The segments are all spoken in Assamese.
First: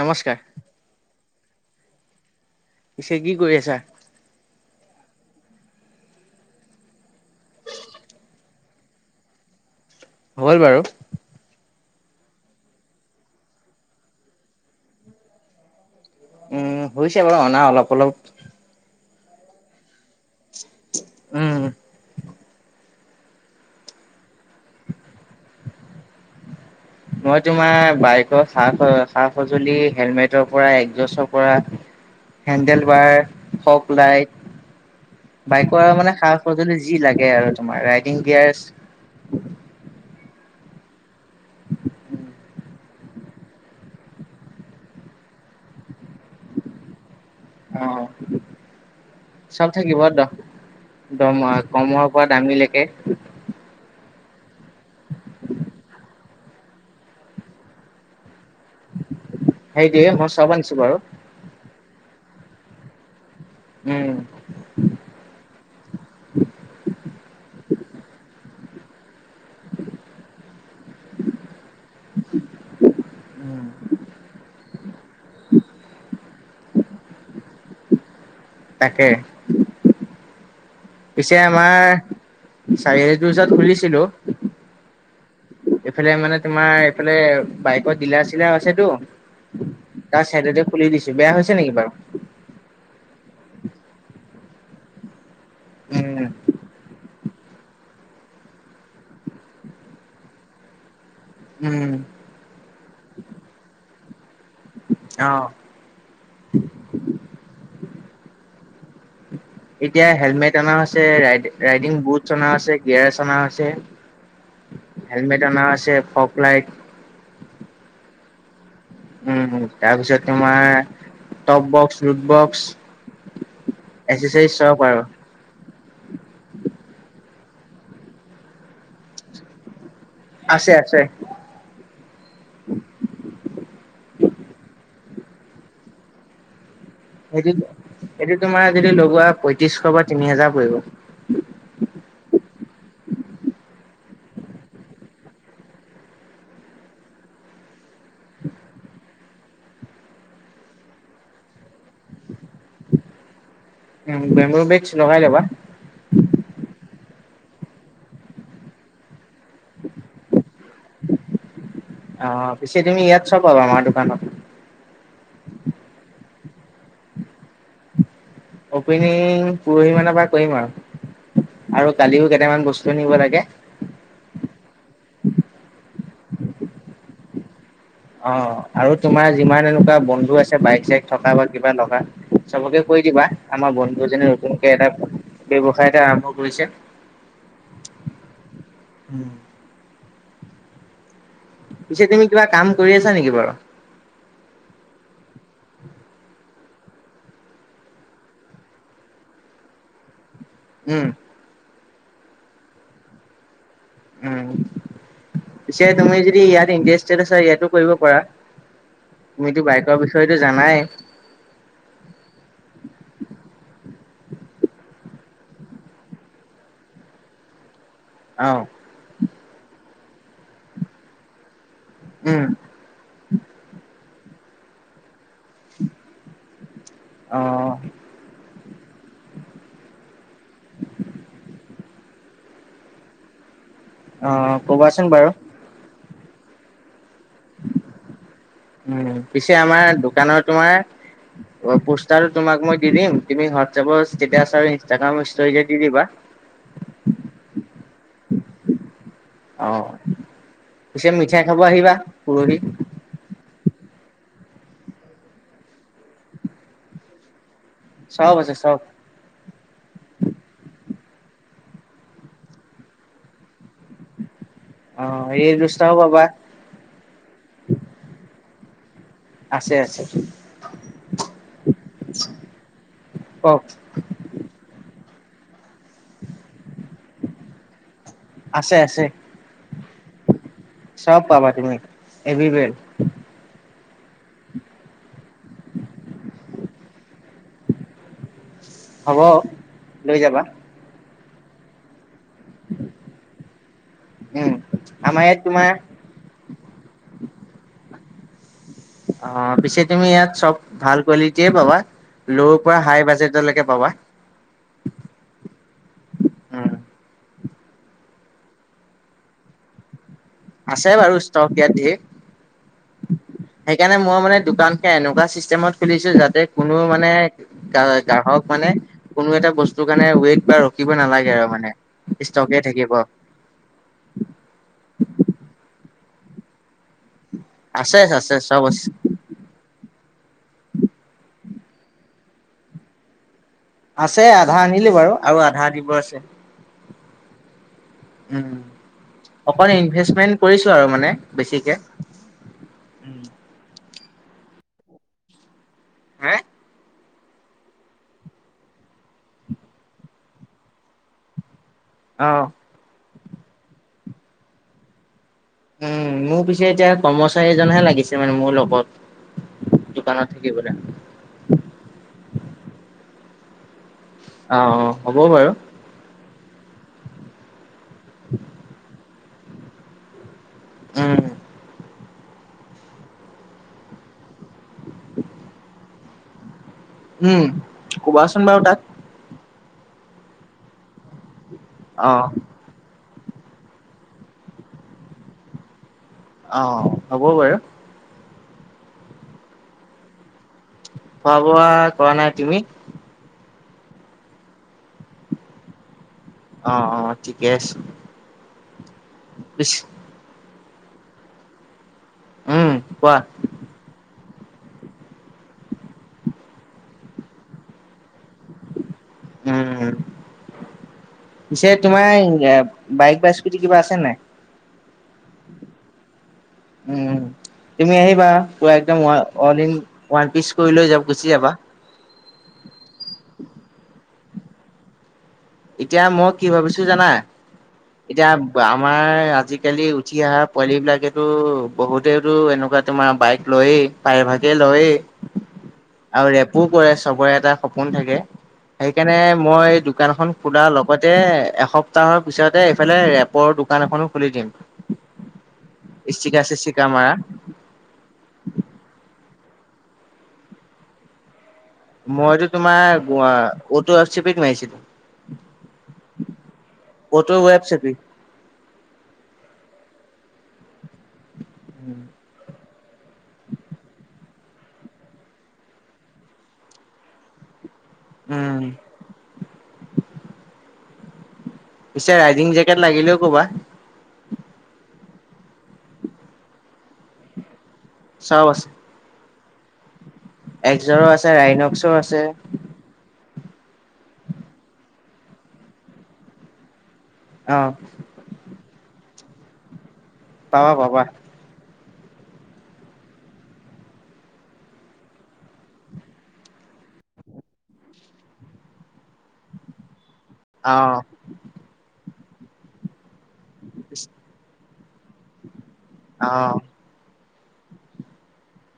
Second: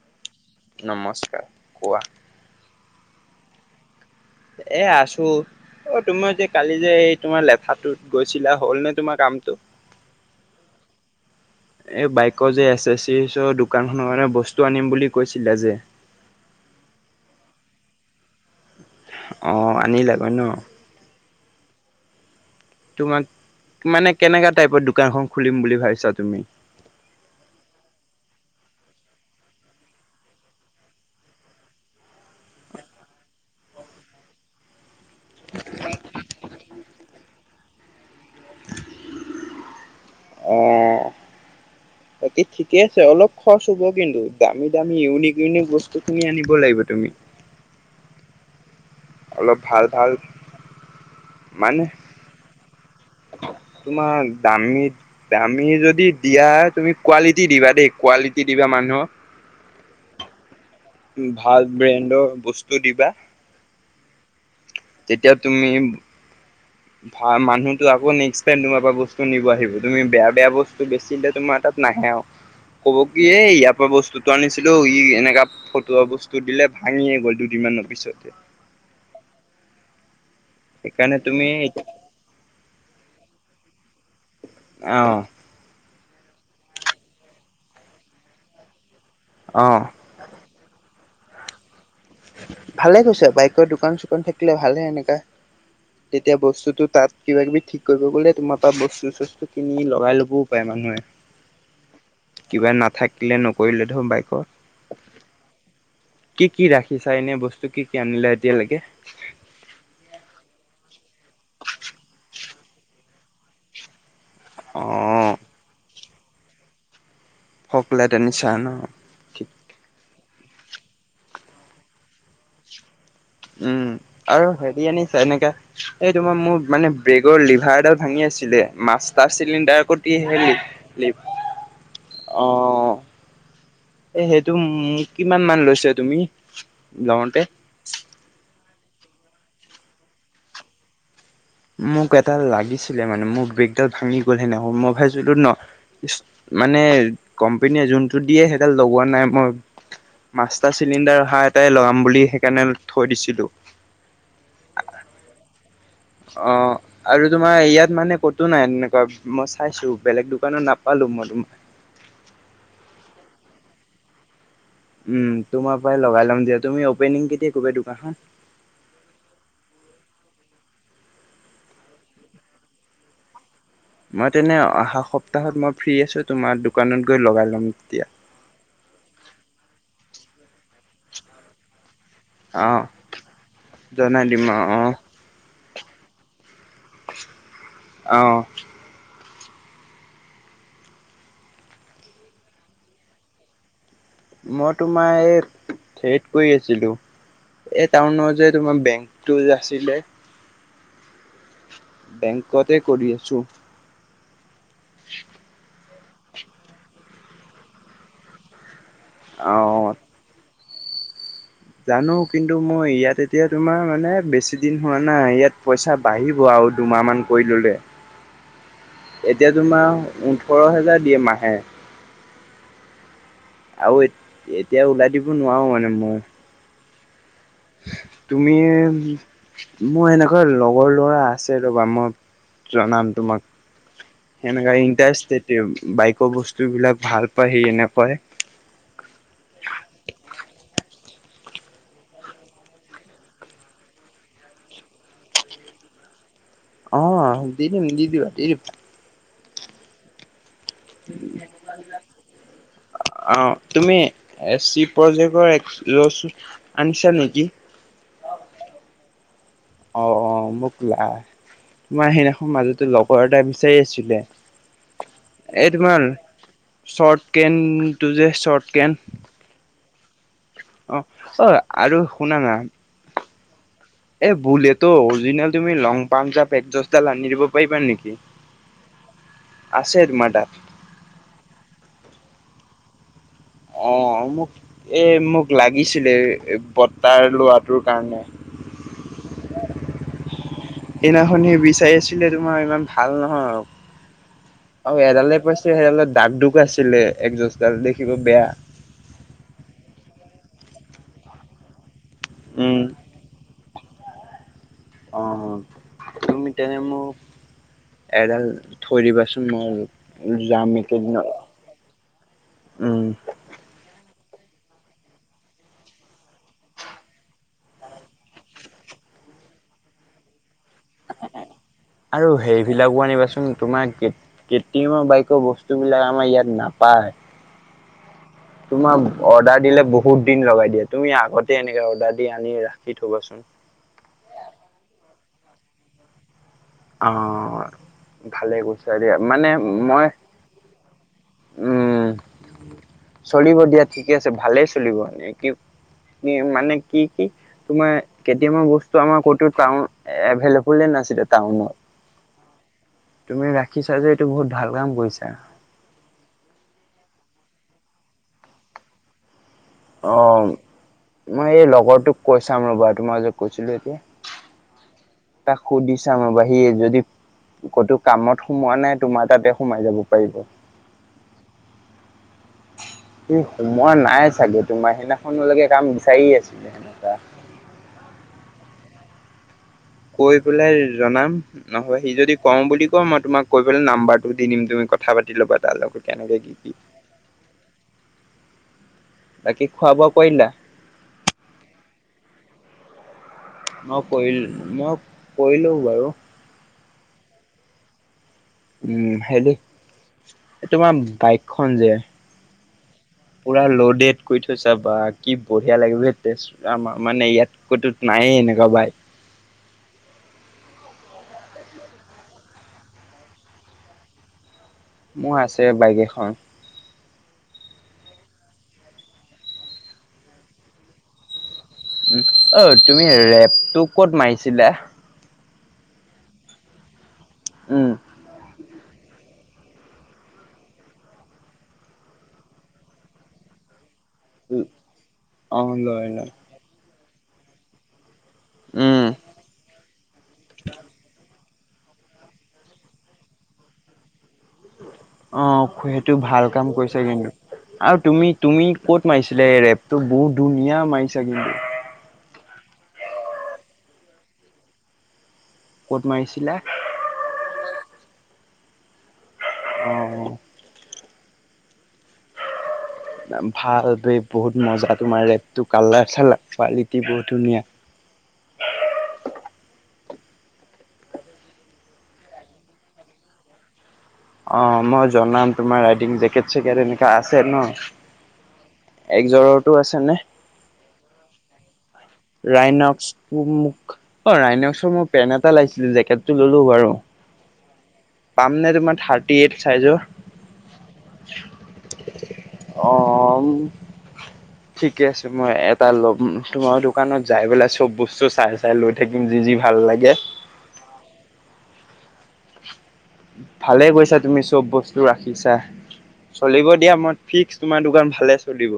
নমস্কাৰ নমস্কাৰ কোৱা ইছে কি কৰি আছা এয়া আছো অ তোমাৰ যে কালি যে এই তোমাৰ লেঠাটোত গৈছিলা হ'ল নে তোমাৰ কামটো হ'ল বাৰু এই বাইকৰ যে এচেচৰিজৰ দোকানখনৰ কাৰণে বস্তু আনিম বুলি কৈছিলা যে উম হৈছে বাৰু অনা অলপ অলপ অ আনিলা গৈ ন উম তোমাক মানে কেনেকুৱা টাইপৰ দোকানখন খুলিম বুলি ভাবিছা তুমি মই তোমাৰ বাইকৰ সা সা সজুলি হেলমেটৰ পৰা একজষ্টৰ পৰা হেণ্ডেল বাৰ ফগলাইট বাইকৰ মানে সা সজুলি যি লাগে আৰু তোমাৰ ৰাইডিং গীয়াৰ্ছ [inaudible] অ [inaudible] বাকী ঠিকে আছে অলপ খৰচ হ'ব কিন্তু দামী দামী ইউনিক ইউনিক বস্তু খিনি আনিব লাগিব তুমি অ অলপ চব ভাল থাকিব ভাল দ দাম মানে কমৰ পৰা দামীলৈকে তোমাৰ দামী দামী যদি দিয়া তুমি কোৱালিটি দিবা দেই কোৱালিটি দিবা মানুহক সেই তোএ মোৰ চব আনিছো বাৰু ভাল ব্ৰেণ্ডৰ বস্তু দিবা উম তেতিয়া তুমি ভাল মানুহতো আকৌ নেক্সট টাইম তোমাৰ পৰা বস্তু নিব আহিব তুমি বেয়া বেয়া বস্তু বেছিলে তোমাৰ তাত নাহে আৰু কব কি এ ইয়াৰ পৰা বস্তুটো আনিছিলো ই এনেকা ফটোৱা বস্তু দিলে ভাঙিয়ে গ'ল দুদিন মানৰ পিছতে তাকে। সেইকাৰণে পিছে তুমি আমাৰ চাৰি [unintelligible] খুলিছিলো। অঁ। এইফালে মানে তোমাৰ এইফালে বাইকৰ ডিলাৰ চিলাৰও আছেটো। অ তাৰ চাইডতে খুলি দিছো। বেয়া হৈছে নেকি বাৰু? ভালে কৰিছা বাইকৰ দোকান চোকান থাকিলে ভালে এনেকা। উম তেতিয়া বস্তুটো তাত কিবা কিবি ঠিক কৰিব গ'লে তোমাৰ পৰা বস্তু চস্তু কিনি লগাই লবও পাৰে মানুহে। উম কিবা নাথাকিলে নকৰিলে [unintelligible] বাইকৰ। অ কি কি ৰাখ বস্তু কি কি আনিলা এতিয়ালৈকে? এতিয়া হেলমেট অনা হৈছে, ৰাই ৰাইডিং বুটছ অনাহৈছে, গীয়াৰ্ষ অনা হৈছে। অ', হেলমেট অনা হৈছে, ফোগ লাইট। ফগ লাইট আনিছা ন? উম, তাৰপিছত তোমাৰ টপ বক্স, ৰুট বক্স। উম, আৰু এচেচাৰিজ চব হেৰি আৰু আনিছা? এনেকা এই তোমাৰ মোৰ মানে ব্ৰেক তোৰ লিভাৰডাল ভাঙি আছিলে, মাষ্টাৰ চিলিণ্ডাৰ কত আছে আছে [unintelligible] লিপ, অঁ। এ সেইটো উম কিমান মান লৈছা তুমি? লওঁতে? সেইটো সেইটো তোমাৰ যদি লগোৱা পয়ত্ৰিশ বা তিনি হেজাৰ পৰিব। মোক এটা লাগিছিলে মানে মোৰ ব্ৰেগডাল [unintelligible] মই [unintelligible] ন মানে কোম্পনীয়ে যোনতটো দিয়ে সেইাল লগোৱা নাই মই, মাষ্টাৰ চিলিণ্ডাৰ অহা এটাই লগাম বুলি কেনেল থৈ দিছিলো। উম বেম্বু বেগছ লগাই ল'বা অঁ আৰু তোমাৰ ইয়াত মানে কতো নাই এনেকুৱা। মই চাইছো বেলেগ দোকানত নাপালো মই তোমা। অ পিছে তুমি ইয়াত চব পাবা আমাৰ দোকানত। উম, তোমাৰ পৰাই লগাই লম দিয়া। তুমি অপেনিং কেতিয়া কৰিবা দোকানখন? অপেনিং পৰহি মানৰ পৰা কৰিম আৰু। আৰু কালিও কেইটামান বস্তু নিব লাগে। মই তেনে অহা সপ্তাহত মই ফ্ৰ্ৰী আছো, তোমাৰ দোকানত গৈ লগাই লম। তেতিয়া অঁ আৰু তোমাৰ যিমান এনেকুৱা বন্ধু আছে, বাইক চাইক থকা বা কিবা লগা, অ চবকে কৈ দিবা আমাৰ বন্ধু জনাই জনে দিম অ নতুনকে এটা ব্যৱসায় এটা আৰম্ভ কৰিছে। অঁ। উম। পিছে তুমি কিবা কাম কৰি আছা নেকি বাৰু? মই তোমাৰ এই হেৰিত কৰি আছিলো এই টাউনৰ যে তোমাৰ বেংকতো যে আছিলে। উম। বেংকতে কৰি আছোঁ। উম। চে তুমি যদি ইয়াত ইণ্টাৰেষ্টেড আছা ইয়াতো কৰিব পাৰা। অ তুমিতো বাইকৰ বিষয়টো জানাই! জানো কিন্তু মই ইয়াত এতিয়া তোমাৰ মানে বেছি দিন হোৱা নাই, ইয়াত পইচা বাঢ়িব আ ৰু দুমাহমান কৰি ল'লে। অ এতিয়া তোমাৰ ওঠৰ হেজাৰ দিয়ে মাহে। উম। আৰু এ এতিয়া ওলাই দিব নোৱাৰো মানে ময়ো। অ তুমি, মোৰ এনেকুৱা লগৰ লৰা আছে ৰ'বা মই জনাম তোমাক। অ সেনেকা কবাচোন বাৰু ইণ্টাৰেষ্ট বাইক ৰ বস্তু বিলাক ভাল পায় সি এনেকুৱাই উম, পিছে আমাৰ দোকানৰ তোমাৰ পোষ্টাৰ তোমাক মই দি দিম, তুমি হোৱাটছএপৰ ষ্টেছ আৰু ইনষ্টাগ্ৰাম ষ্টজ দি দিবা। অ, দিদিম, দিদিবা, দিদিম। অ, পিছে মিঠাই খাব আহিবা পুৰৰি এ, চি, প্ৰজেক্টৰ আনিছা নেকি। চব, আছে চব। অ', অ', মোক লা, তোমাৰ সেইদিনাখ মাজতে লগৰ এটা বিচাৰি আছিলে। অ ৰিয়েল এই দুষ্টাও তোমাৰ পাবা চৰ্ট কেনটো যে চৰ্ট কেন আছে, আছে। অ', অ', আৰু শুনা না। কওক এ, বোলে তো, অৰিজিনেল তুমি লং পাম পেকজছডাল আনি দিব পাৰিবা নেকি। আছে, আছে আছে তোমাৰ তাত চব পাবা। তুমি এবি ব [inaudible] অ, মোক এ, মোক লাগিছিলে। তাৰ লোৱাটোৰ কাৰণে। হব, লৈ যাবা। সেইনাখন বিচাৰি আছিলে তোমাৰ ইমান ভাল নহয় আৰু। উম আৰু আমাৰ এডালে ইয়াত তোমাৰ পাইছে সেইডালত দাক, দুক আছিলে একযোজডাল দেখিব বেয়া। অ, পিছে তুমি ইয়াত চব ভাল কোৱালিটিয়ে পাবা। ল' পৰা, উম হাই বাজেটলৈকে পাবা। অ, ত, উম মিটান মোক এডাল থৈ দিবাচোন ম যামেই আছে কেইদিন বাৰু ষ্টক ইয়াত ধেৰ উম। সেইকাৰণে মই মানে দোকান খে, এনেকুৱা চিষ্টেমত খুলিছো যাতে কোনো মানে গাহক মানে কোনো এটা বস্তু কাৰণে ৱেইট বা ৰখিব নালাগে আৰু মানে। আৰু ষ্টকে থাকিব সেইবিলাকো আনিবাচোন তোমাৰমৰ ব, বস্তু বিলাক আমাৰ ইয়াত নাপায়। আছে আছে চব আছে তোমাৰ অৰ্ডাৰ দিলে বহুত দিন লগাই দিয়া তুমি আগতে এনেকে অৰ্ডাৰ আনি ৰাখি থবাচোন। আছে আধা আনিলো বাৰু আৰু আধা দিব আছে। অ'। উম ভালে কৈছ দ, মানে অকণ মই। ইনভেষ্টমেন্ট কৰিছো আৰু মানে বেছিকে চলিব দিয়া ঠিকে আছে, ভালেই চলিব মানে কি হে মানে কি, কি তোমাৰ কেতিয়ামা বস্তু আমাৰ ক'ত পা, এভেইলেবলে নাছিলে। টাউনত। আহ। তুমি ৰাখিছা যে এইটো বহুত ভাল কাম কৰিছা। উম, মোৰ পিছে এতিয়া কৰ্মচাৰীজনহে লাগিছে মানে মোৰ লগত। অ, দোকানত থাকিবলৈ মই এই লগৰটোক কৈ চাম ৰ'বা তোমাৰ মাজত কৈছিলো। অ অ হ'ব বাৰু তাক সুধি ছাম ৰবা। সি যদি ক'তো কামত সোমোৱা নাই তোমাৰ তাতে সোমাই যাব পাৰিব। উম। স, সোমোৱা নাই চাগে তোমাৰ সেইদিনাখনলৈকে কাম বিচাৰি আছে। উম, কুবা আচোন বাৰু তাক। কৈ পেলাই জনাম নহব সি, অ যদি কওঁ বুলি ক, মই তোমাকৈ পেলাই নাম্বাৰটো দিম তুমি কথা পাতি ল'বা তাৰ লগত। কেনেকে কি কি আহ, হ'ব বাৰু। বাকি খোৱা, বোৱা কৰিলা। খোৱা, বোৱা কৰা নাই তুমি? মই কৰিল, মই কৰিলো বাৰু। অ', অ', ঠিকে আছে। উম', সেইটো পিছ তোমাৰ বাইকখন যে উম কোৱা পুৰা লডেড কৰি থৈছা, বা কি বঢ়িয়া লাগে বে, [unintelligible] মানে ইয়াত কৈতো নায়েই এনেকুৱা বাইক। উম পিছে তোমাৰ বাইক বা স্কুটি কিবা আছে নে নাই? মোৰ আছে বাইক এখন। উম, তুমি আহিবা পুৰা একদম অল ইন-ওৱান পিচ কৰি লৈ যাম, গুচি যাবা। উম, অ' তুমি ৰেপটো [unintelligible] এতিয়া মই কি ভাবিছোঁ জানা, উম। এতিয়া আমাৰ আজি আজিকালি উঠি অহা পোৱালি বিলাকেতো বহুতেতো এনেকুৱা তোমাৰ বাইক লৈয়েই। প্ৰাইভাগে লয়েই অ' লয় আৰু লয়। ৰেপো কৰে, চবৰে এটা সপোন থাকে। উম, সেইকাৰণে মই দোকানখন খোলাৰ লগতে, এসপ্তাহৰ পিছতে এইফালে ৰেপৰ দোকান এখনো খুলি দিম। অ', সেইটো ষ্টিকাৰ ভাল কাম চিষ্টিকাৰ কৰিছাঁ মাৰা কিন্তু আৰু তুমি তুমি ক'ত মাৰিছিলা ৰেপ। তো, বহুত ধুনীয়া মাৰিছা কিন্তু। মইতো তোমাৰ, অটো আৰচিপিত মাৰিছিলোঁ। ক'ত মাৰিছিলা? কত ৱেব [unintelligible] অ'। উম। ভাল বে বহুত মজা, তোমাৰ ৰেটটো, কালাৰ চালাৰ কোৱালিটি বহুত ধুনীয়া। উম। পিছে ৰাইডিং জেকেট লাগিলেও ক'বা। অ', মই জনাম তোমাক ৰাইডিং জেকেট চেকেট এনেকা আছে ন? চব আছে, একজৰৰটো আছে নে? এক্সাৰো আছে ৰাইনক্স‌ও আছে। ৰাইনক্স, [unintelligible] অ', ৰাইনক্সৰ মোৰ পেণ্ট এটা লাগিছিলে জেকেটটো ল'লো বাৰু। অ পাম নে তোমাৰ থাৰ্টি এইট চাইজৰ? পাবা পাবা। অ'। ঠিকে আছে মই এটা ল'ম তোমাৰ দোকানত যাই পেলাই চব বস্তু চাই চাই লৈ থাকিম যি যি ভাল লাগে। আহ। ভালে কৈছা তুমি চব বস্তু ৰাখিছা অ চলিব দিয়া মই ফিক্স তোমাৰ দোকান ভালে চলিব।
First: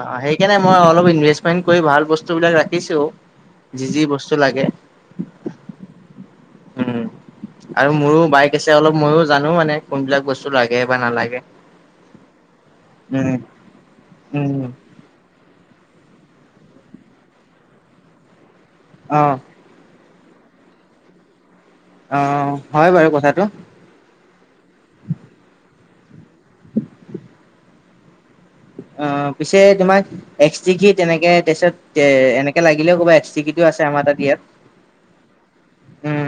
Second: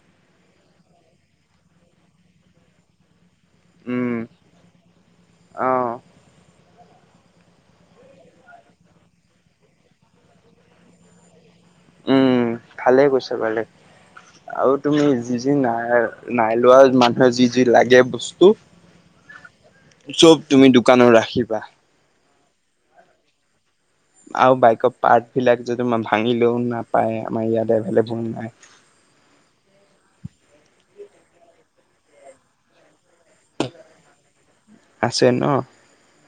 অ, সেইকাৰণে মই অলপ ইনভেষ্টমেন্ট কৰি ভাল বস্তুবিলাক ৰাখিছোঁ। যি যি উম বস্তু লাগে। অ', উম। আৰু মোৰো বাইক আছে অলপ ময়ো জানো মানে কোনবিলাক বস্তু লাগে বা নালাগে। উম ভালে কৈছা উম ভালে উম আৰু তুমি যি নাই নাই লোৱা মানুহে যি যি লাগে বস্তু। অ'। চব তুমি দোকানৰ ৰাখিবা। অ, হয় বাৰু কথাটো। আৰু বাইকৰ পাৰ্ট বিলাক যদি তোমাৰ ভাঙিলেও নাপায় আমাৰ ইয়াত এভলেবল নাই। অ' পিছে তোমাক এক্সটিকি তেনেকে তাৰপিছত এ এনেকে লাগিলেও ক'বা এক্সটিকিটো। আছে আমাৰ তাত ইয়াত। আছে ন উম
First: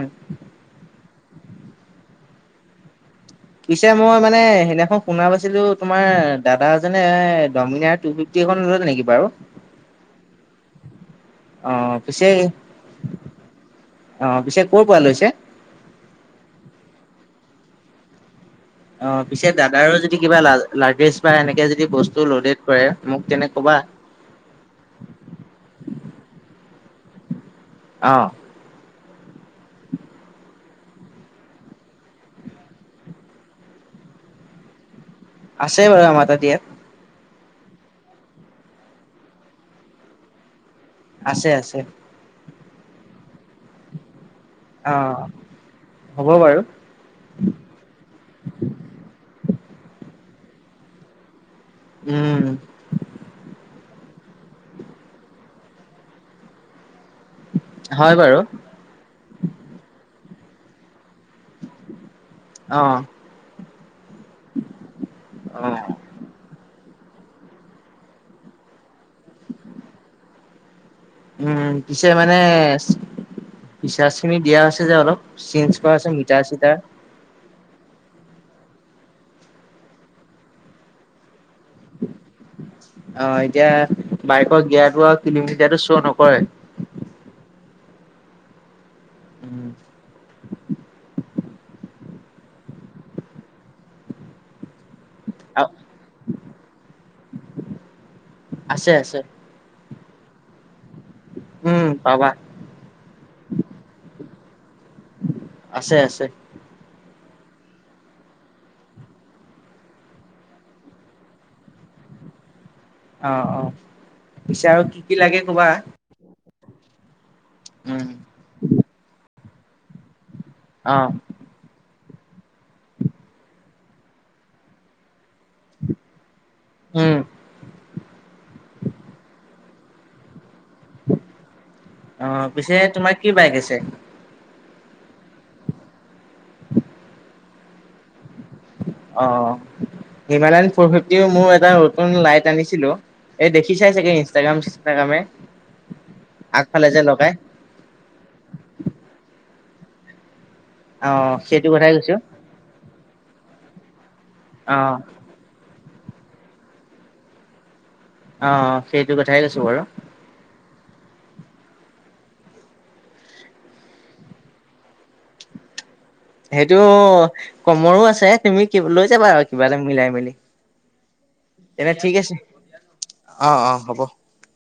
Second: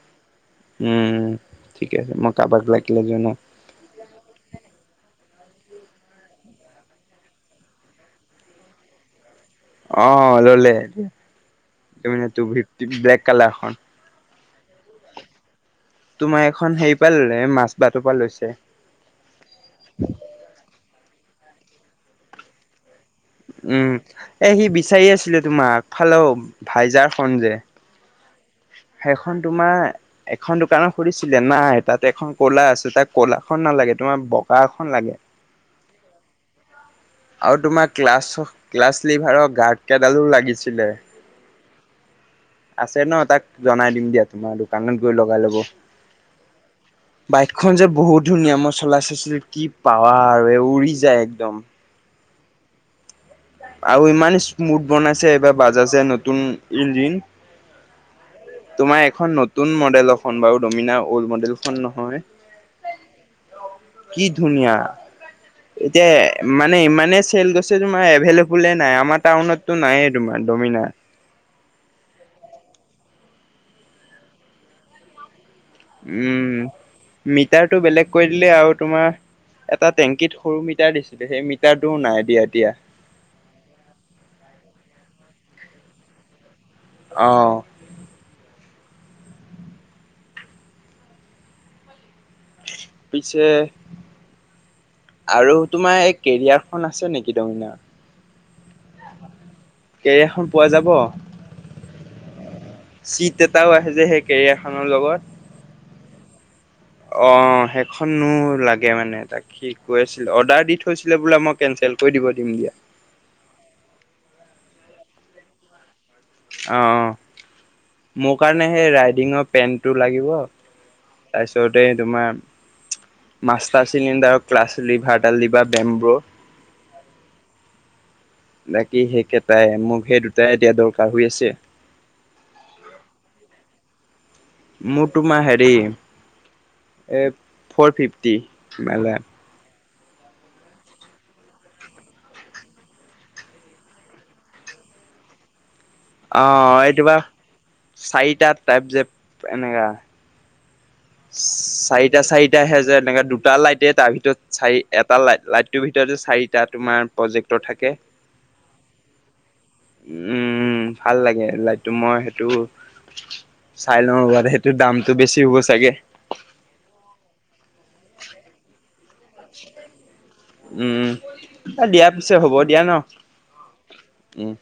উম ঠিক আছে মই কাৰোবাক লাগিলে জনাম। পিছে মই মানে সেইদিনাখন শুনা ছিলো তোমাৰ দাদা এজনে ডমিনাৰ টু ফিফটি খন লল নেকি বাৰু? অ ললে অ' পিছে ডমিনেৰ টু ফিফটী ব্লেক কালাৰখন। অ' পিছে ক'ৰ পৰা লৈছে? তোমাৰ এইখন হেৰি পৰা ল'লে, মাজবাটৰ পৰা লৈছে। অ', পিছে দাদাৰো যদি কিবা লাৰ্ভেষ্ট, বা এনেকে যদি বস্তু লডেড কৰে। মোক তেনে ক'বা। উম, এই সি বিচাৰি আছিলে তোমাক, আগফালৰ ভাইজাৰখন যে অ' সেইখন তোমাৰ এখন দোকানৰ সুধছিলে, নাই, তাত এখন ক'লা আছে, তাক ক'লাখন নালাগে। এই তোমাৰ বগা এখন লাগে। আছে বাৰু আমাৰ তাত ইয়াত। আৰু তোমাৰ ক্লাছ, ক্লাছ লিভাৰৰ গাৰ্ড কেইডালো লাগিছিল। আছে আছে। আছে ন, তাক জনাই দিম দিয়া, তোমাৰ দোকানত গৈ অ' লগাই ল'ব। হ'ব বাৰু। বাইকখন যে বহুত ধুনীয়া, মই চলাই চাইছিলো, কি পাৱাৰ। উৰি যায়, একদম। উম। আৰু ইমান স্মুথ বনাইছে, এইবাৰ বাজাজে নতুন ইঞ্জিন। হয় বাৰু। তোমাৰ এখন নতুন মডেল বাৰু ডমিনাৰ অল্ড মডেলখন নহয়। অহ। কি ধুনীয়া, এতিয়া মানে ইমান মানে চেল গৈছে, তোমাৰ এভেইলেবুল নাই, আমাৰ টাউনতটো নাই তোমাৰ ডমিনাৰ। উম, পিছে মানে ফিচাৰ্জ খিনি দিয়া হৈছে যে অলপ। চেন্স কৰা আছে মিটাৰ উম চিতাৰ। মিটাৰটো বেলেগ কৰি দিলে আৰু তোমাৰ এটা টেংকিত সৰু মিটাৰ দিছিলে, সেই মিটাৰটোও অ', নাই দিয়া এতিয়া বাইকৰ গিয়াৰটো আৰু কিলোমিটাৰ টো চ' নকৰে। অহ। উম। পিছে আৰু তোমাৰ এই কেৰিয়াৰখন আছে নেকি? দমিনাৰ। আছে আছে। কেৰিয়াৰখন পোৱা উম পাবা যাব?। চিট এটাও আহেযে সেই কেৰিয়া আছে আছে। অ', সেইখনো লাগে মানে তাক, সি কৈ আছিল, অৰ্ডাৰ দি থৈছিলে বোলে, মই কেনচেল কৰি দিব দিম দিয়া। অ', অ। পিছে আৰু কি কি লাগে ক'বা। অ', উম মোৰ কাৰণে সেই ৰাইডিঙৰ পেন্টটো লাগিব। অ তাৰপিছত এই তোমাৰ, মাষ্টাৰ চিলিণ্ডাৰৰ ক্লাছলিভা দাল দিবা বেমব্ৰ। উম বাকী সেইকেইটাই, মোক সেই দুট তাই এতিয়া দৰকাৰ হৈ আছে। অ পিছে তোমাৰ কি বাইক আছে মোৰ তোমাৰ হেৰি, এ ফৰ ফিফ দিশ অ [unintelligible] হিমালয়ান ফৰ ফিফটিৰো মোৰ এটা নতুন লাইট আনিছিলো। এই দেখিচাই চাগে ইনষ্টাগ্ৰাম-চিনষ্টাগ্ৰামে। অ', এইটোবা চাৰিটা টাইপ যেপ এনেকা অ সেইটো কথাই কৈছো চাৰিটা চাৰিটা আহে যে, এনেকে দুটা লাইটেই, তাৰ ভিতৰত অ চাৰি এটা লাই লাইট টোৰ ভিতৰতেই চাৰিটা তোমাৰ প্ৰজেক্টৰ থাকে। অ সেইটো কথাই কৈছো বাৰু উম, ভাল লাগে লাইট টো মই সেইটো চাই লওঁ ৰ'বা দে, সেইটো দামতটো বেছি হ'ব চাগে। হেইটো কমৰো আছে, তুমি কিব লৈ যাবা আৰু কিবা এটা মিলাই মেলি। উম এনেই দিয়া ঠিক পিছে আছে, হ'ব দিয়া ন অ', অ', হ'ব। উম।